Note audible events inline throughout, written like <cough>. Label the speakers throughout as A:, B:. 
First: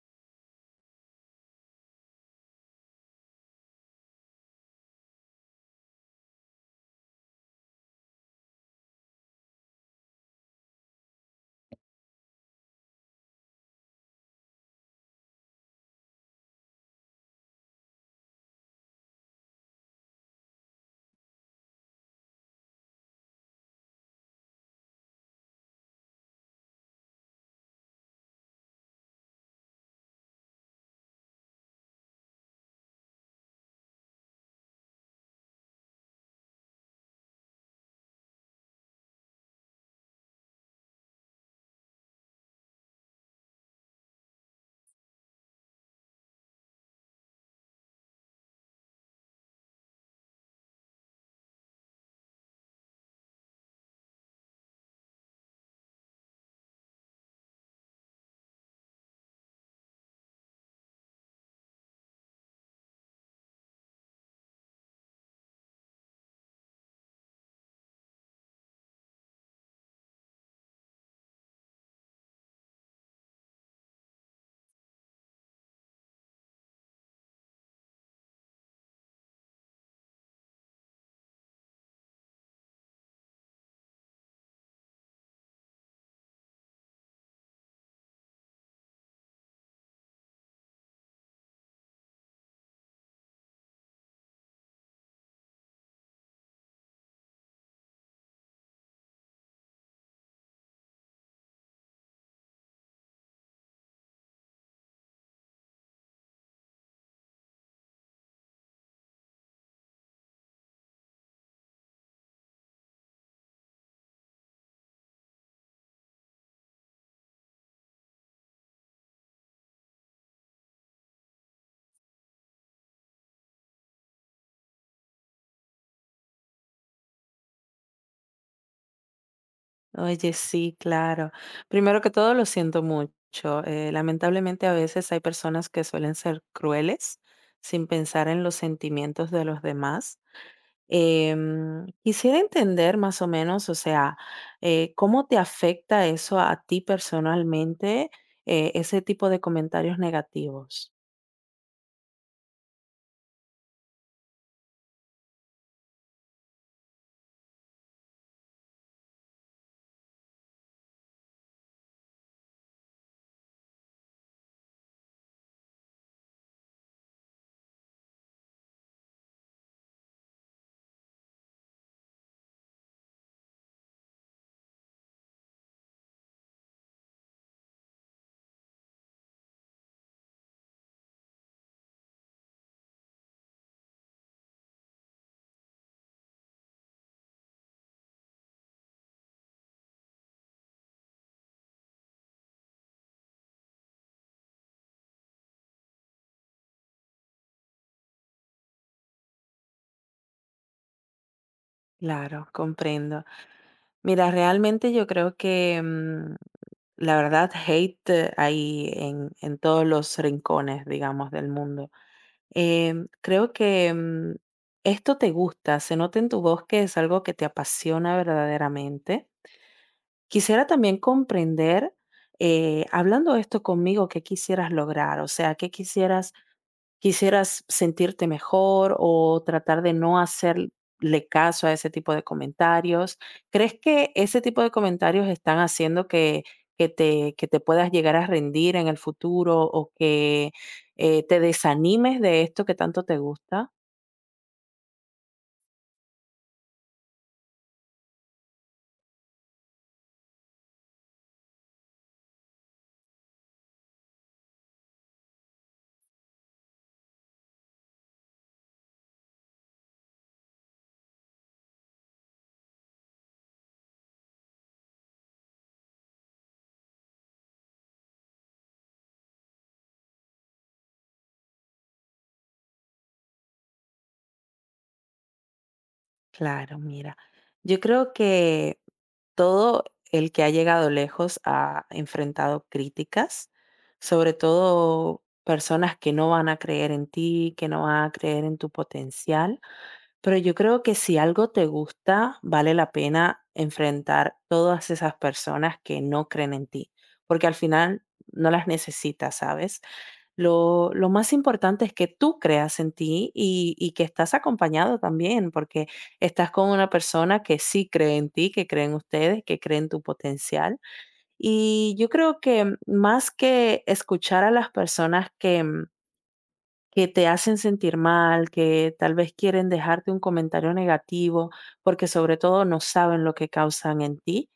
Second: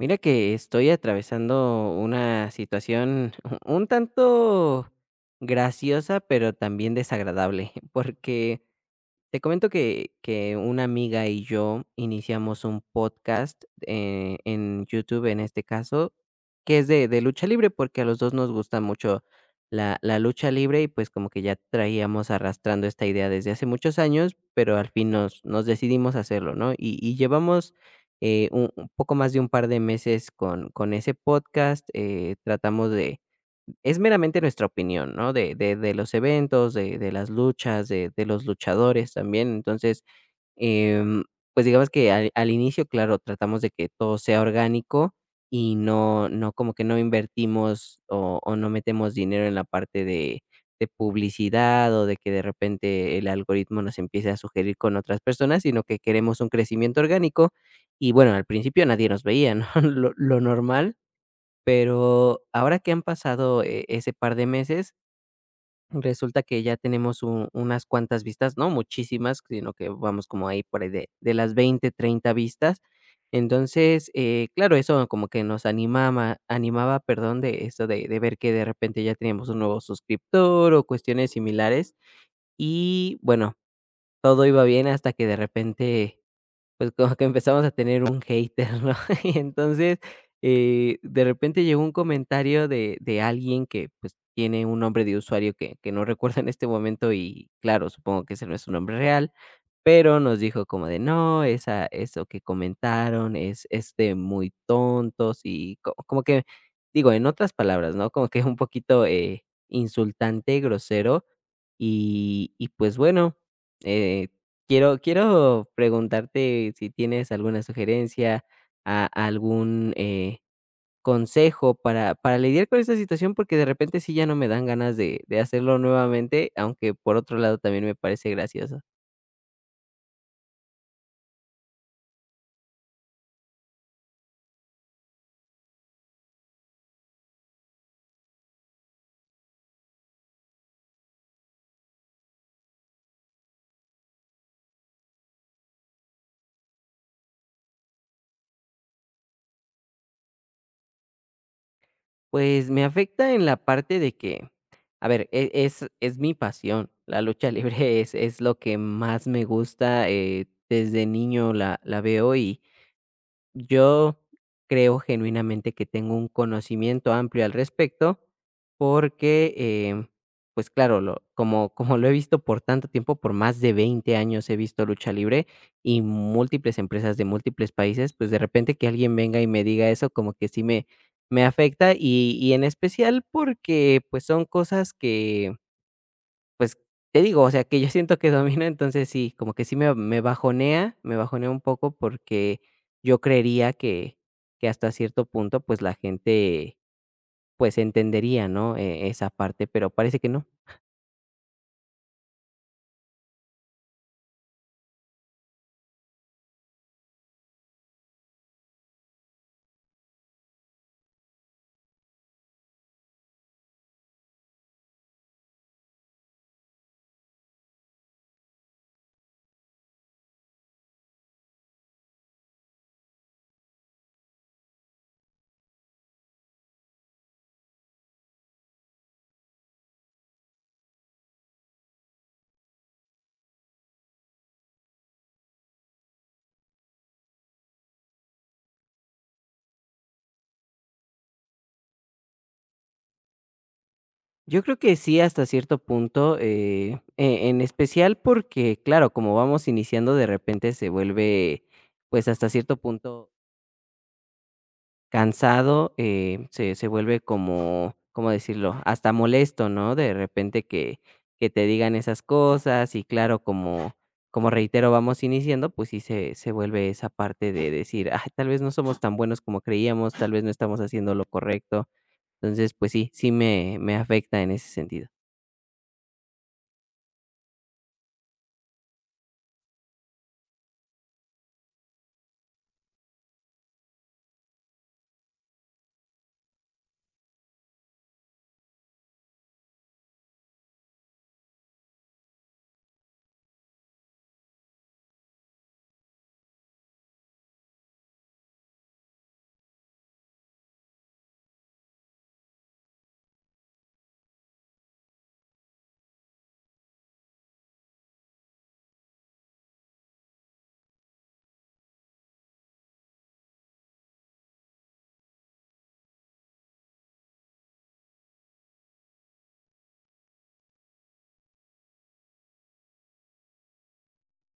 A: Mira que estoy atravesando una situación <laughs> un tanto graciosa, pero también desagradable, <laughs> porque te comento que una amiga y yo iniciamos un podcast en YouTube, en este caso, que es de lucha libre, porque a los dos nos gusta mucho la lucha libre y pues como que ya traíamos arrastrando esta idea desde hace muchos años, pero al fin nos decidimos hacerlo, ¿no? Y llevamos un poco más de un par de meses con ese podcast. Tratamos de, es meramente nuestra opinión, ¿no? De los eventos, de las luchas, de los luchadores también. Entonces, em, pues, digamos que al inicio, claro, tratamos de que todo sea orgánico y no como que no invertimos o no metemos dinero en la parte de publicidad o de que de repente el algoritmo nos empiece a sugerir con otras personas, sino que queremos un crecimiento orgánico. Y bueno, al principio nadie nos veía, ¿no? <laughs> Lo normal, pero ahora que han pasado, ese par de meses, resulta que ya tenemos u unas cuantas vistas, no muchísimas, sino que vamos como ahí por ahí de las 20-30 vistas. Entonces, claro, eso como que nos animaba, perdón, de esto de ver que de repente ya teníamos un nuevo suscriptor o cuestiones similares. Y bueno, todo iba bien hasta que de repente, pues, como que empezamos a tener un hater, ¿no? <laughs> Y entonces, de repente llegó un comentario de alguien pues, tiene un nombre de usuario que no recuerdo en este momento y, claro, supongo que ese no es su nombre real, pero nos dijo como de: "No, esa eso que comentaron es de muy tontos", y co como que, digo, en otras palabras, ¿no? Como que un poquito, insultante, grosero, y pues bueno, eh, quiero preguntarte si tienes alguna sugerencia, a algún, consejo para lidiar con esta situación, porque de repente sí ya no me dan ganas de hacerlo nuevamente, aunque por otro lado también me parece gracioso.
B: Oye, sí, claro. Primero que todo, lo siento mucho. Lamentablemente, a veces hay personas que suelen ser crueles sin pensar en los sentimientos de los demás. Quisiera entender más o menos, o sea, cómo te afecta eso a ti personalmente, ese tipo de comentarios negativos.
A: Pues me afecta en la parte de que, a ver, es mi pasión, la lucha libre <laughs> es lo que más me gusta, desde niño la veo y yo creo genuinamente que tengo un conocimiento amplio al respecto porque, em, pues claro, lo, como, como lo he visto por tanto tiempo, por más de 20 años he visto lucha libre y múltiples empresas de múltiples países, pues de repente que alguien venga y me diga eso como que sí me afecta y en especial porque pues son cosas que pues, te digo, o sea, que yo siento que domino, entonces sí, como que sí me me bajonea un poco porque yo creería que hasta cierto punto, pues, la gente, pues, entendería, ¿no?, esa parte, pero parece que no.
B: Claro, comprendo. Mira, realmente yo creo que, la verdad, hate, hay en todos los rincones, digamos, del mundo. Creo que esto te gusta, se nota en tu voz que es algo que te apasiona verdaderamente. Quisiera también comprender, hablando esto conmigo, qué quisieras lograr, o sea, qué quisieras sentirte mejor o tratar de no hacerle caso a ese tipo de comentarios. ¿Crees que ese tipo de comentarios están haciendo que, que te puedas llegar a rendir en el futuro o que te desanimes de esto que tanto te gusta?
A: Yo creo que sí, hasta cierto punto, en especial porque, claro, como vamos iniciando, de repente se vuelve, pues, hasta cierto punto cansado, se vuelve como, ¿cómo decirlo? Hasta molesto, ¿no? De repente que te digan esas cosas y claro, como como reitero, vamos iniciando, pues sí se vuelve esa parte de decir: "Ay, tal vez no somos tan buenos como creíamos, tal vez no estamos haciendo lo correcto". Entonces, pues sí, sí me me afecta en ese sentido.
B: Claro, mira, yo creo que todo el que ha llegado lejos ha enfrentado críticas, sobre todo personas que no van a creer en ti, que no van a creer en tu potencial, pero yo creo que si algo te gusta, vale la pena enfrentar todas esas personas que no creen en ti, porque al final no las necesitas, ¿sabes? Lo más importante es que tú creas en ti y que estás acompañado también, porque estás con una persona que sí cree en ti, que cree en ustedes, que cree en tu potencial. Y yo creo que más que escuchar a las personas que, que te hacen sentir mal, que tal vez quieren dejarte un comentario negativo, porque sobre todo no saben lo que causan en ti,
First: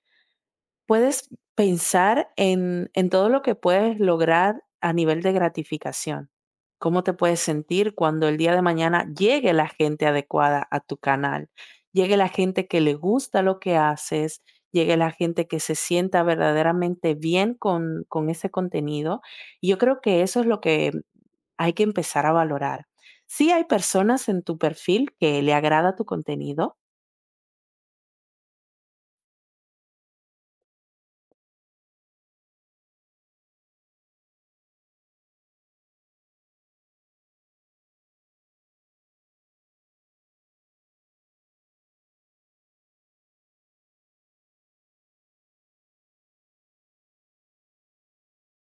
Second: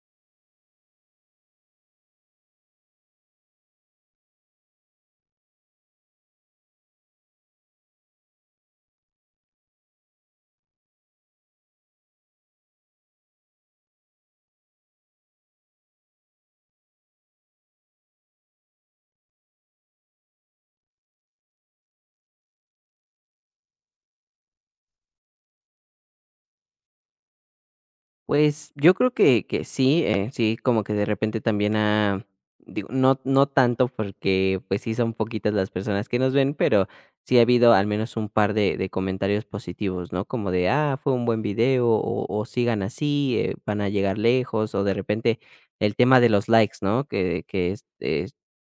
B: puedes pensar en todo lo que puedes lograr a nivel de gratificación. ¿Cómo te puedes sentir cuando el día de mañana llegue la gente adecuada a tu canal? Llegue la gente que le gusta lo que haces, llegue la gente que se sienta verdaderamente bien con ese contenido. Y yo creo que eso es lo que hay que empezar a valorar. Sí hay personas en tu perfil que le agrada tu contenido.
A: Pues, yo creo que sí, sí, como que de repente también ha, digo, no tanto porque, pues, sí son poquitas las personas que nos ven, pero sí ha habido al menos un par de comentarios positivos, ¿no? Como de: "Ah, fue un buen video", o "Sigan así, van a llegar lejos", o de repente el tema de los likes, ¿no? Que es,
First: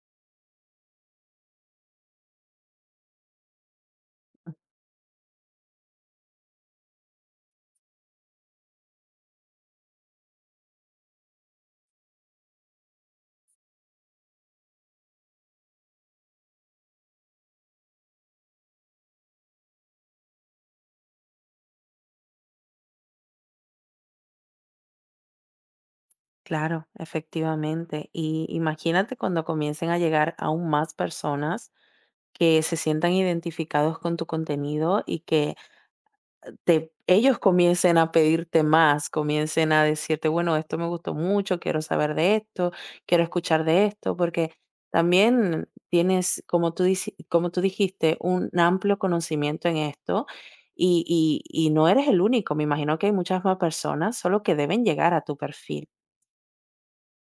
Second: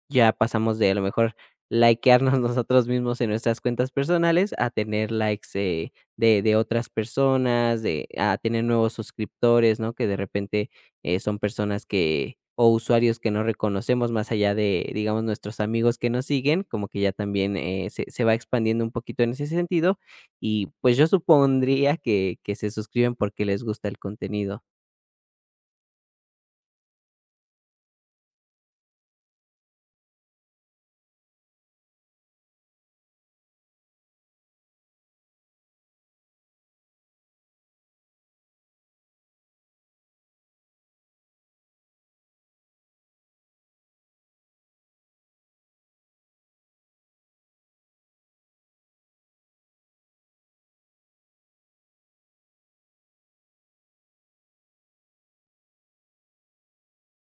A: ya pasamos de a lo mejor likearnos <laughs> nosotros mismos en nuestras cuentas personales a tener likes, de otras personas, de a tener nuevos suscriptores, ¿no? Que de repente, son personas que o usuarios que no reconocemos más allá de, digamos, nuestros amigos que nos siguen, como que ya también, se va expandiendo un poquito en ese sentido y, pues, yo supondría que se suscriben porque les gusta el contenido.
B: Claro, efectivamente. Y imagínate cuando comiencen a llegar aún más personas que se sientan identificados con tu contenido y que ellos comiencen a pedirte más, comiencen a decirte, bueno, esto me gustó mucho, quiero saber de esto, quiero escuchar de esto, porque también tienes, como tú, como tú dijiste, un amplio conocimiento en esto y, y no eres el único. Me imagino que hay muchas más personas, solo que deben llegar a tu perfil.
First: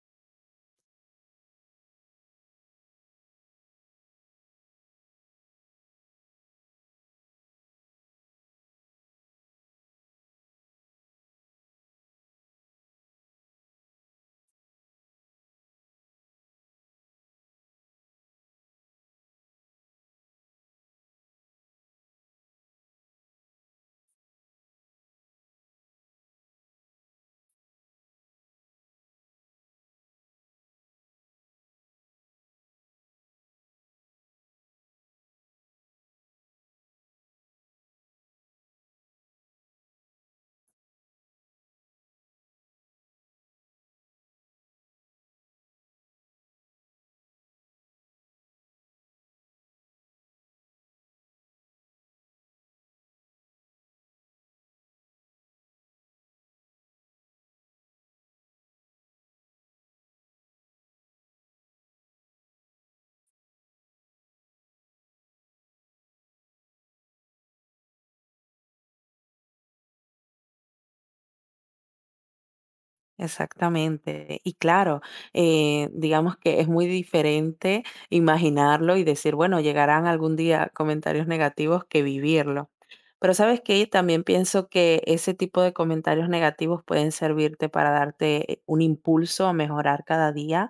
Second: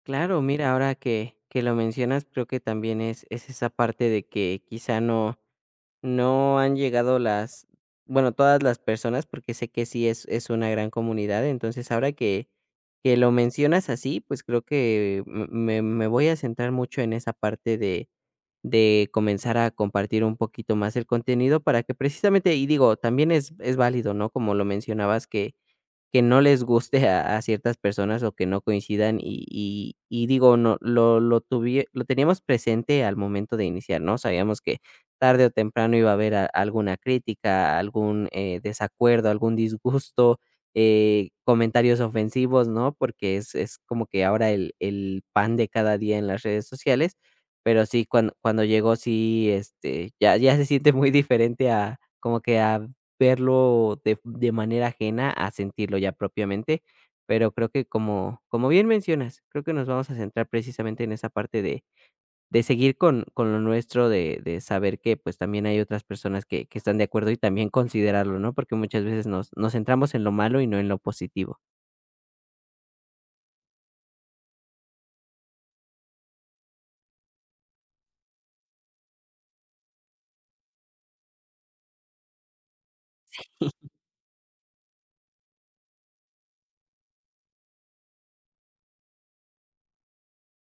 A: Claro, mira, ahora que lo mencionas, creo que también es esa parte de que quizá no, no han llegado las, bueno, todas las personas, porque sé que sí es una gran comunidad. Entonces, ahora que lo mencionas así, pues creo que me, me voy a centrar mucho en esa parte de comenzar a compartir un poquito más el contenido para que precisamente, y digo, también es válido, ¿no? Como lo mencionabas, que no les guste a ciertas personas o que no coincidan y digo, no, lo tuvie lo teníamos presente al momento de iniciar, ¿no? Sabíamos que tarde o temprano iba a haber a alguna crítica, algún, desacuerdo, algún disgusto, comentarios ofensivos, ¿no? Porque es como que ahora el pan de cada día en las redes sociales, pero sí, cuando cuando llegó, sí, este, ya ya se siente muy diferente a como que a verlo de manera ajena a sentirlo ya propiamente, pero creo que como como bien mencionas, creo que nos vamos a centrar precisamente en esa parte de seguir con lo nuestro, de saber que, pues, también hay otras personas que están de acuerdo y también considerarlo, ¿no? Porque muchas veces nos nos centramos en lo malo y no en lo positivo.
B: Exactamente. Y claro, digamos que es muy diferente imaginarlo y decir, bueno, llegarán algún día comentarios negativos que vivirlo. Pero sabes que también pienso que ese tipo de comentarios negativos pueden servirte para darte un impulso a mejorar cada día,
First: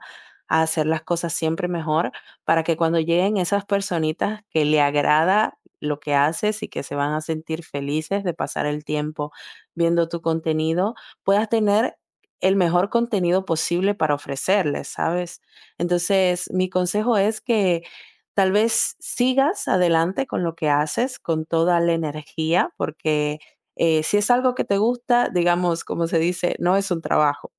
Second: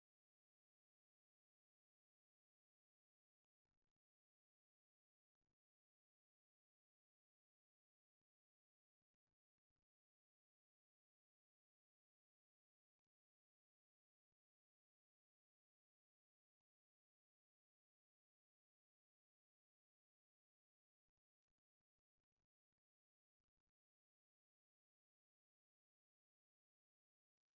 B: a hacer las cosas siempre mejor, para que cuando lleguen esas personitas que le agrada lo que haces y que se van a sentir felices de pasar el tiempo viendo tu contenido, puedas tener el mejor contenido posible para ofrecerles, ¿sabes? Entonces, mi consejo es que tal vez sigas adelante con lo que haces, con toda la energía, porque si es algo que te gusta, digamos, como se dice, no es un trabajo.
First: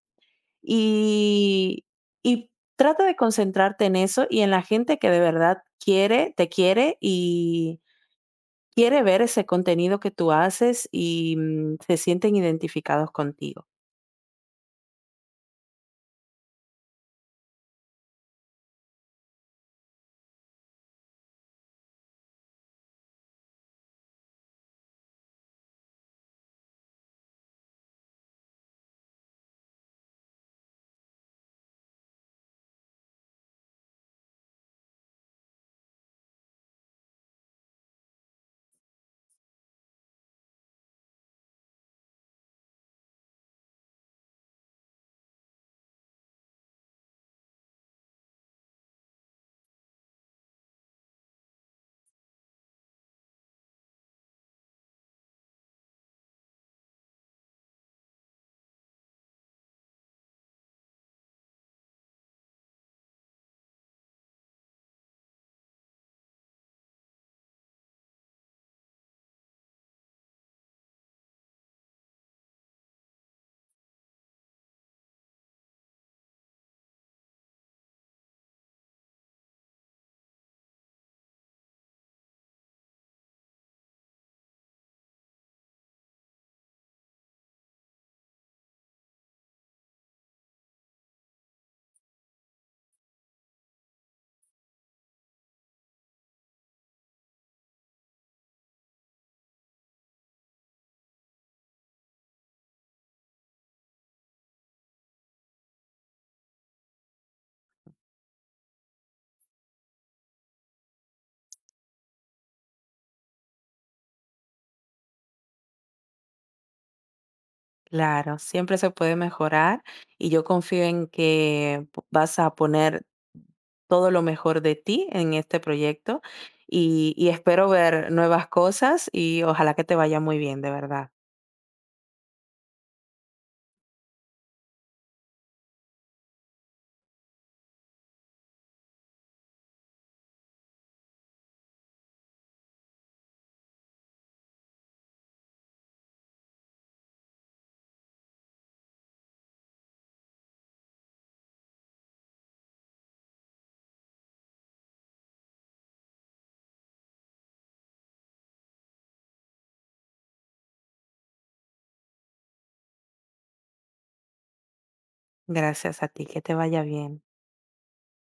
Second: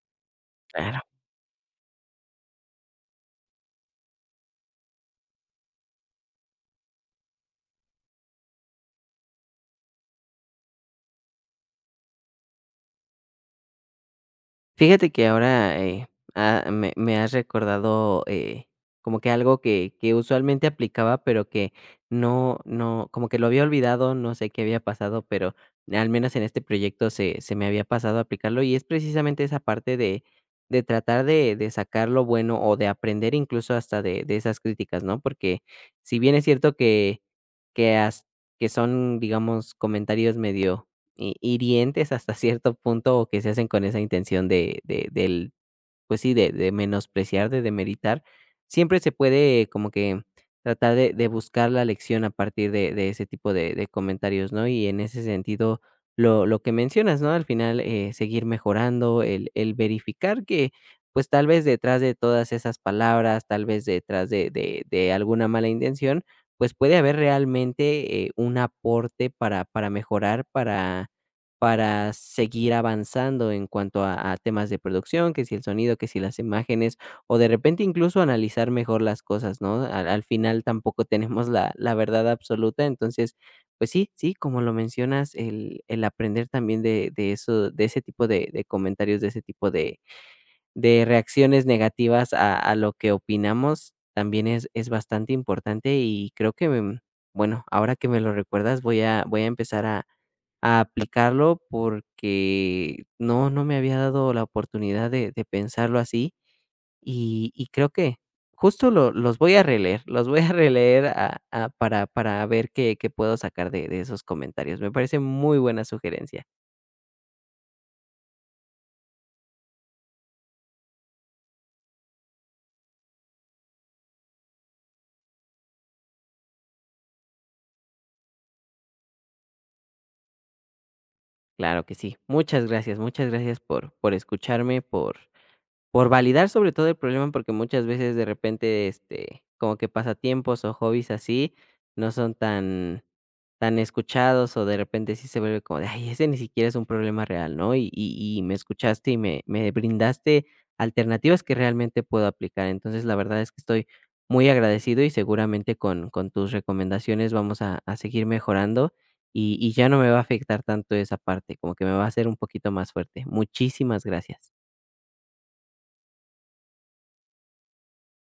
A: Claro.
B: Y, y trata de concentrarte en eso y en la gente que de verdad quiere, te quiere y quiere ver ese contenido que tú haces y se sienten identificados contigo.
A: Fíjate que ahora, me me has recordado, como que algo que usualmente aplicaba, pero que no como que lo había olvidado, no sé qué había pasado, pero al menos en este proyecto se me había pasado a aplicarlo, y es precisamente esa parte de tratar de sacar lo bueno o de aprender incluso hasta de esas críticas, ¿no? Porque si bien es cierto que has que son, digamos, comentarios medio hi hirientes hasta cierto punto, o que se hacen con esa intención de pues sí, de menospreciar, de demeritar, siempre se puede como que tratar de buscar la lección a partir de ese tipo de comentarios, ¿no? Y en ese sentido, lo que mencionas, ¿no? Al final, seguir mejorando, el verificar que, pues, tal vez detrás de todas esas palabras, tal vez detrás de alguna mala intención, pues, puede haber realmente, un aporte para mejorar, para seguir avanzando en cuanto a temas de producción, que si el sonido, que si las imágenes, o de repente incluso analizar mejor las cosas, ¿no? Al final tampoco tenemos la verdad absoluta, entonces, pues sí, sí, como lo mencionas, el aprender también de eso de ese tipo de comentarios, de ese tipo de reacciones negativas a lo que opinamos, también es bastante importante y creo que, bueno, ahora que me lo recuerdas voy a empezar a aplicarlo porque no, no me había dado la oportunidad de pensarlo así y creo que justo los voy a releer, los voy a releer para ver qué, qué puedo sacar de esos comentarios. Me parece muy buena sugerencia.
B: Claro, siempre se puede mejorar y yo confío en que vas a poner todo lo mejor de ti en este proyecto y espero ver nuevas cosas y ojalá que te vaya muy bien, de verdad.
A: Claro que sí. Muchas gracias por escucharme, por validar sobre todo el problema, porque muchas veces de repente, este, como que pasatiempos o hobbies así no son tan tan escuchados, o de repente sí se vuelve como de: "Ay, ese ni siquiera es un problema real", ¿no? Y me escuchaste y me me brindaste alternativas que realmente puedo aplicar. Entonces, la verdad es que estoy muy agradecido y seguramente con tus recomendaciones vamos a seguir mejorando, y ya no me va a afectar tanto esa parte, como que me va a hacer un poquito más fuerte. Muchísimas gracias.
B: Gracias a ti, que te vaya bien.